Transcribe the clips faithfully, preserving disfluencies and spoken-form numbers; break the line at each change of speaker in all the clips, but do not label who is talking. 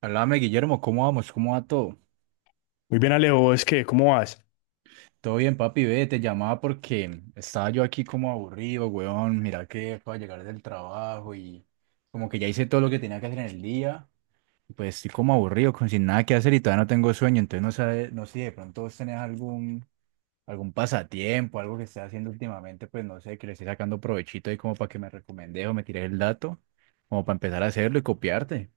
Háblame, Guillermo, ¿cómo vamos? ¿Cómo va todo?
Muy bien, Alejo, es que, ¿cómo vas?
Todo bien, papi, ve, te llamaba porque estaba yo aquí como aburrido, weón. Mira que acabo de llegar del trabajo y como que ya hice todo lo que tenía que hacer en el día. y Pues estoy como aburrido, con sin nada que hacer y todavía no tengo sueño. Entonces no sé, no sé si de pronto vos tenés algún, algún pasatiempo, algo que estés haciendo últimamente, pues no sé, que le esté sacando provechito ahí como para que me recomendes o me tires el dato, como para empezar a hacerlo y copiarte.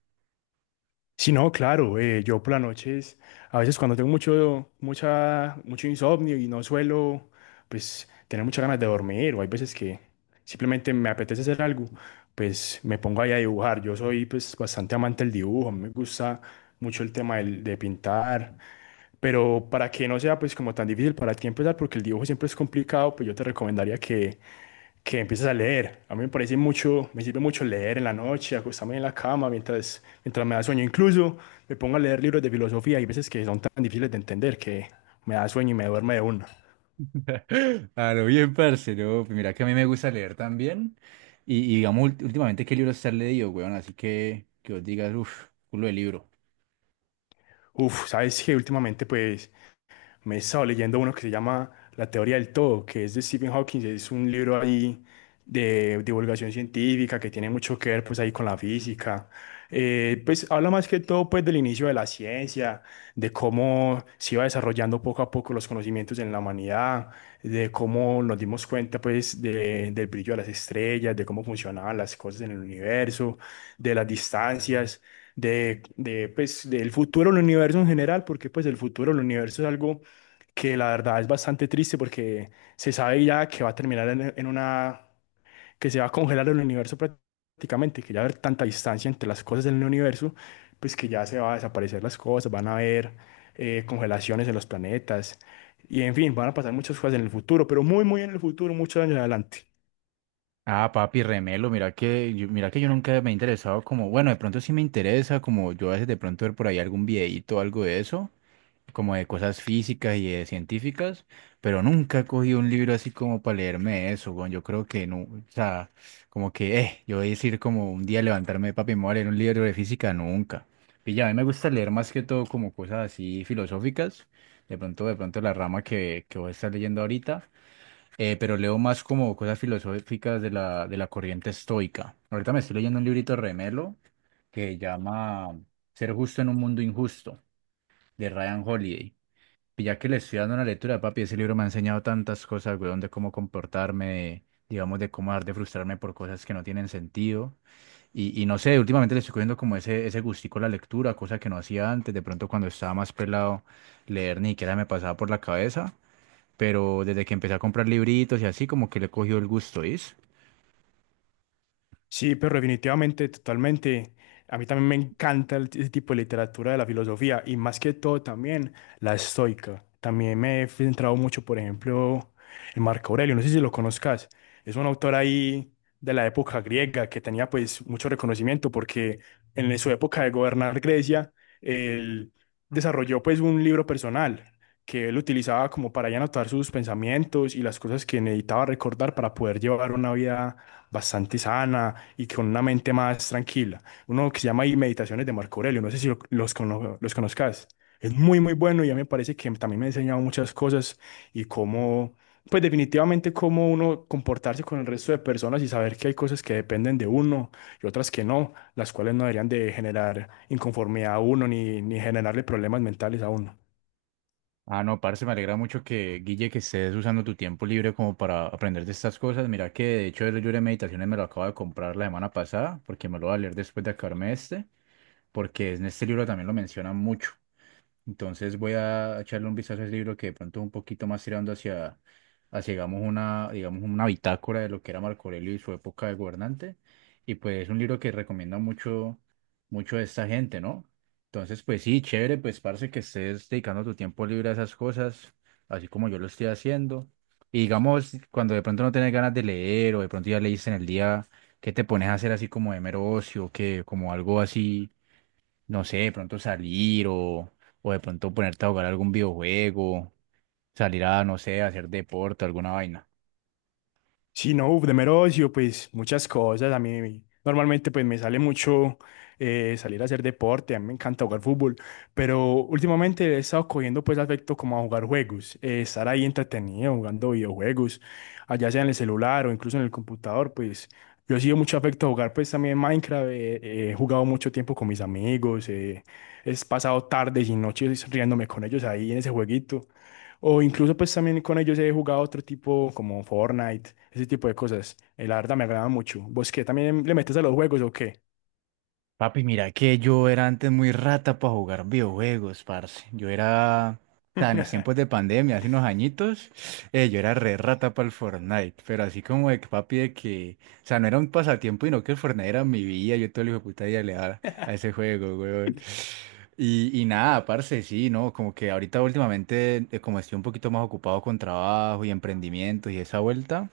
Sí, no, claro, eh, yo por las noches, a veces cuando tengo mucho, mucha, mucho insomnio y no suelo, pues, tener muchas ganas de dormir, o hay veces que simplemente me apetece hacer algo. Pues me pongo ahí a dibujar. Yo soy, pues, bastante amante del dibujo, a mí me gusta mucho el tema del- de pintar, pero para que no sea, pues, como tan difícil para ti empezar, porque el dibujo siempre es complicado, pues yo te recomendaría que que empieces a leer. A mí me parece mucho, me sirve mucho leer en la noche, acostarme en la cama mientras, mientras me da sueño. Incluso me pongo a leer libros de filosofía. Hay veces que son tan difíciles de entender que me da sueño y me duerme de una.
Claro, bien, parce, ¿no? Pues Mira que a mí me gusta leer también. Y, y digamos, ult- últimamente, ¿qué libros te has leído, weón? Así que que os digas, uff, culo de libro.
Uf, sabes que últimamente pues me he estado leyendo uno que se llama La teoría del todo, que es de Stephen Hawking. Es un libro ahí de divulgación científica que tiene mucho que ver pues ahí con la física. Eh, pues habla más que todo pues del inicio de la ciencia, de cómo se iba desarrollando poco a poco los conocimientos en la humanidad, de cómo nos dimos cuenta pues de- del brillo de las estrellas, de cómo funcionaban las cosas en el universo, de las distancias de, de, pues del futuro del universo en general, porque pues el futuro del universo es algo que la verdad es bastante triste porque se sabe ya que va a terminar en, en una, que se va a congelar el universo prácticamente, que ya va a haber tanta distancia entre las cosas del universo, pues que ya se va a desaparecer las cosas, van a haber eh, congelaciones en los planetas y, en fin, van a pasar muchas cosas en el futuro, pero muy, muy en el futuro, muchos años adelante.
Ah, papi, remelo, mira que, yo, mira que yo nunca me he interesado como, bueno, de pronto sí me interesa, como yo a veces de pronto ver por ahí algún videíto o algo de eso, como de cosas físicas y de científicas, pero nunca he cogido un libro así como para leerme eso, weón. Yo creo que no, o sea, como que, eh, yo voy a decir como un día levantarme, papi, me voy a leer un libro de física, nunca. Y ya, a mí me gusta leer más que todo como cosas así filosóficas, de pronto, de pronto la rama que, que voy a estar leyendo ahorita, eh, pero leo más como cosas filosóficas de la, de la corriente estoica. Ahorita me estoy leyendo un librito de Remelo que llama Ser justo en un mundo injusto, de Ryan Holiday. Ya que le estoy dando una lectura, papi, ese libro me ha enseñado tantas cosas, weón, de cómo comportarme, digamos, de cómo dejar de frustrarme por cosas que no tienen sentido. Y, y no sé, últimamente le estoy cogiendo como ese, ese gustico a la lectura, cosa que no hacía antes. De pronto, cuando estaba más pelado, leer ni siquiera me pasaba por la cabeza. Pero desde que empecé a comprar libritos y así, como que le he cogido el gusto, ¿is?
Sí, pero definitivamente, totalmente. A mí también me encanta el- ese tipo de literatura de la filosofía y más que todo también la estoica. También me he centrado mucho, por ejemplo, en Marco Aurelio, no sé si lo conozcas. Es un autor ahí de la época griega que tenía pues mucho reconocimiento porque en su época de gobernar Grecia, él desarrolló pues un libro personal que él utilizaba como para ahí anotar sus pensamientos y las cosas que necesitaba recordar para poder llevar una vida bastante sana y con una mente más tranquila. Uno que se llama ahí Meditaciones de Marco Aurelio, no sé si lo- los, cono- los conozcas. Es muy, muy bueno y a mí me parece que también me ha enseñado muchas cosas y cómo, pues definitivamente cómo uno comportarse con el resto de personas y saber que hay cosas que dependen de uno y otras que no, las cuales no deberían de generar inconformidad a uno ni, ni generarle problemas mentales a uno.
Ah, no, parce, me alegra mucho que, Guille, que estés usando tu tiempo libre como para aprender de estas cosas. Mira que, de hecho, el libro de meditaciones me lo acabo de comprar la semana pasada, porque me lo voy a leer después de acabarme este, porque en este libro también lo mencionan mucho. Entonces voy a echarle un vistazo a ese libro que de pronto es un poquito más tirando hacia, hacia digamos, una, digamos, una bitácora de lo que era Marco Aurelio y su época de gobernante. Y pues es un libro que recomienda mucho, mucho a esta gente, ¿no? Entonces, pues sí, chévere, pues parece que estés dedicando tu tiempo libre a esas cosas, así como yo lo estoy haciendo. Y digamos, cuando de pronto no tienes ganas de leer o de pronto ya leíste en el día, ¿qué te pones a hacer así como de mero ocio, que como algo así? No sé, de pronto salir o, o de pronto ponerte a jugar algún videojuego, salir a, no sé, a hacer deporte, alguna vaina.
Sí, no, uf, de mero ocio, pues muchas cosas. A mí normalmente pues me sale mucho eh, salir a hacer deporte, a mí me encanta jugar fútbol, pero últimamente he estado cogiendo pues afecto como a jugar juegos, eh, estar ahí entretenido jugando videojuegos, allá sea en el celular o incluso en el computador. Pues yo he sido mucho afecto a jugar pues también Minecraft. Eh, eh, he jugado mucho tiempo con mis amigos, eh, he pasado tardes y noches riéndome con ellos ahí en ese jueguito. O incluso pues también con ellos he jugado otro tipo como Fortnite, ese tipo de cosas. Eh, la verdad me agrada mucho. ¿Vos qué? ¿También le metes a los juegos o qué?
Papi, mira que yo era antes muy rata para jugar videojuegos, parce. Yo era, o sea, en los tiempos de pandemia, hace unos añitos, eh, yo era re rata para el Fortnite. Pero así como de que, papi, de que, o sea, no era un pasatiempo, sino que el Fortnite era mi vida. Yo todo el hijo de puta día le daba a ese juego, weón. Y, y nada, parce, sí, ¿no? Como que ahorita últimamente, eh, como estoy un poquito más ocupado con trabajo y emprendimientos y esa vuelta.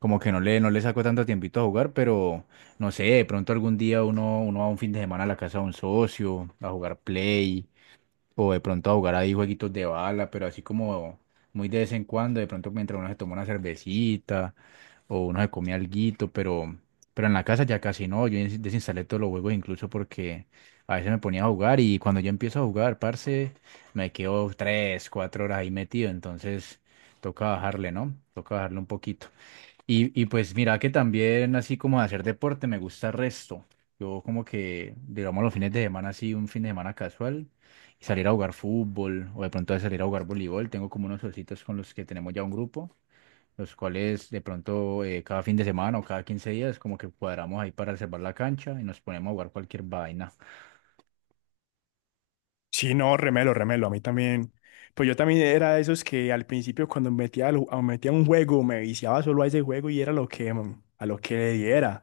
Como que no le, no le saco tanto tiempito a jugar, pero no sé, de pronto algún día uno, uno va un fin de semana a la casa de un socio a jugar Play o de pronto a jugar ahí jueguitos de bala, pero así como muy de vez en cuando, de pronto mientras uno se toma una cervecita o uno se come alguito, pero, pero en la casa ya casi no, yo des- desinstalé todos los juegos incluso porque a veces me ponía a jugar y cuando yo empiezo a jugar, parce, me quedo tres, cuatro horas ahí metido, entonces toca bajarle, ¿no? Toca bajarle un poquito. Y, y pues mira que también así como de hacer deporte me gusta el resto. Yo como que, digamos, los fines de semana así, un fin de semana casual, y salir a jugar fútbol o de pronto salir a jugar voleibol. Tengo como unos ositos con los que tenemos ya un grupo, los cuales de pronto eh, cada fin de semana o cada quince días como que cuadramos ahí para reservar la cancha y nos ponemos a jugar cualquier vaina.
Sí, no, remelo, remelo, a mí también. Pues yo también era de esos que al principio cuando metía, al- a- metía un juego me viciaba solo a ese juego y era lo que, mm, a lo que le diera.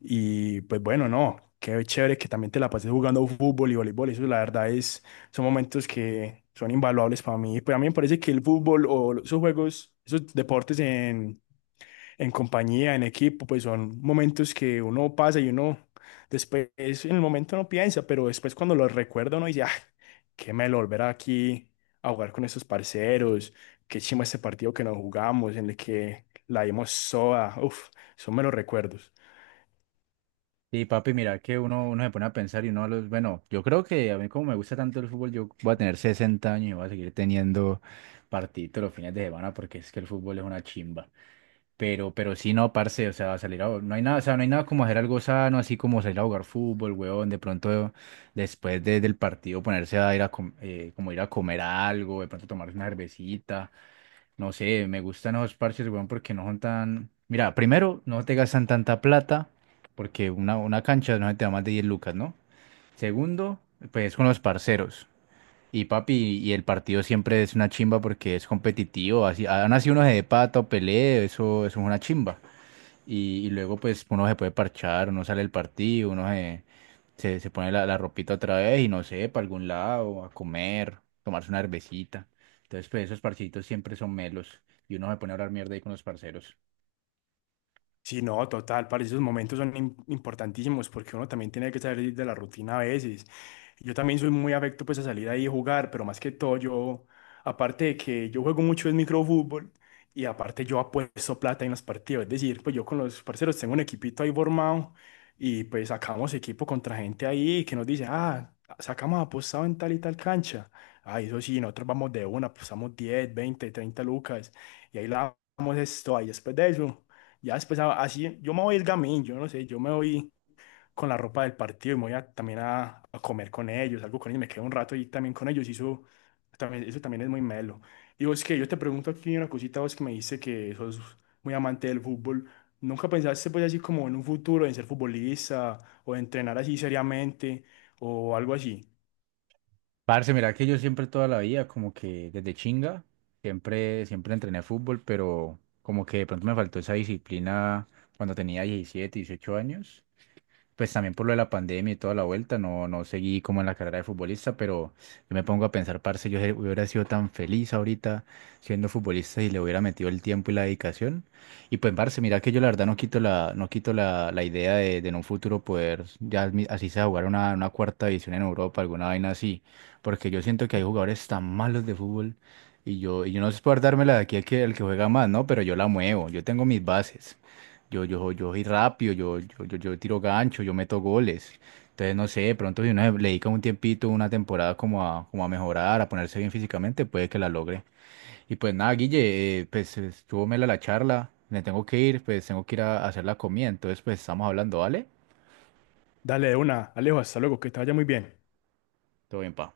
Y pues bueno, no, qué chévere que también te la pases jugando fútbol y voleibol. Eso la verdad es, son momentos que son invaluables para mí. Pues a mí me parece que el fútbol o esos juegos, esos deportes en compañía, en equipo, pues son momentos que uno pasa y uno después, en el momento no piensa, pero después cuando lo recuerda uno dice, ah, qué melo volver aquí a jugar con esos parceros, qué chimba este partido que nos jugamos, en el que la dimos soda. Uff, son melos recuerdos.
Sí, papi, mira que uno, uno se pone a pensar y uno, los, bueno, yo creo que a mí como me gusta tanto el fútbol, yo voy a tener sesenta años y voy a seguir teniendo partidos los fines de semana porque es que el fútbol es una chimba. Pero, pero sí, no, parce, o sea, salir a, no hay nada, o sea, no hay nada como hacer algo sano, así como salir a jugar fútbol, huevón, de pronto después de- del partido ponerse a ir a, com- eh, como ir a comer algo, de pronto tomarse una cervecita. No sé, me gustan esos parches, weón, porque no son tan... Mira, primero, no te gastan tanta plata, porque una, una cancha no se te da más de diez lucas, ¿no? Segundo, pues con los parceros. Y papi, y el partido siempre es una chimba porque es competitivo. Así, han así uno se de pato, pelee, eso, eso es una chimba y, y luego pues uno se puede parchar, uno sale del partido, uno se, se, se pone la, la ropita otra vez y no sé, para algún lado, a comer, tomarse una cervecita. Entonces pues esos parchecitos siempre son melos y uno se pone a hablar mierda ahí con los parceros.
Sí, no, total, para esos momentos son im- importantísimos porque uno también tiene que salir de la rutina a veces. Yo también soy muy afecto pues a salir ahí a jugar, pero más que todo yo, aparte de que yo juego mucho es microfútbol y aparte yo apuesto plata en los partidos, es decir, pues yo con los parceros tengo un equipito ahí formado y pues sacamos equipo contra gente ahí que nos dice, ah, sacamos apostado en tal y tal cancha. Ah, eso sí, nosotros vamos de una, apostamos diez veinte treinta lucas y ahí la damos esto, ahí después de eso, ya después a- así, yo me voy el gamín, yo no sé, yo me voy con la ropa del partido y me voy a- también a, a comer con ellos, algo con ellos, me quedo un rato ahí también con ellos y eso también, eso también es muy melo. Y vos que yo te pregunto aquí una cosita, vos que me dice que sos muy amante del fútbol, ¿nunca pensaste pues así como en un futuro en ser futbolista o entrenar así seriamente o algo así?
Parce, mira que yo siempre toda la vida, como que desde chinga, siempre, siempre entrené fútbol, pero como que de pronto me faltó esa disciplina cuando tenía diecisiete, dieciocho años pues también por lo de la pandemia y toda la vuelta, no, no seguí como en la carrera de futbolista, pero yo me pongo a pensar, parce, yo hubiera sido tan feliz ahorita siendo futbolista y le hubiera metido el tiempo y la dedicación. Y pues, parce, mira que yo la verdad no quito la, no quito la, la idea de, de en un futuro poder, ya mi- así sea, jugar una, una cuarta división en Europa, alguna vaina así, porque yo siento que hay jugadores tan malos de fútbol. Y yo, y yo no sé por dármela de aquí al que, el que juega más, ¿no? Pero yo la muevo, yo tengo mis bases. Yo, yo, yo soy rápido, yo, yo, yo, yo tiro gancho, yo meto goles. Entonces, no sé, de pronto si uno le dedica un tiempito, una temporada como a, como a mejorar, a ponerse bien físicamente, puede que la logre. Y pues nada, Guille, eh, pues estuvo mela la charla, me tengo que ir, pues tengo que ir a, a hacer la comida, entonces pues estamos hablando, ¿vale?
Dale de una, Alejo, hasta luego, que te vaya muy bien.
Todo bien, pa.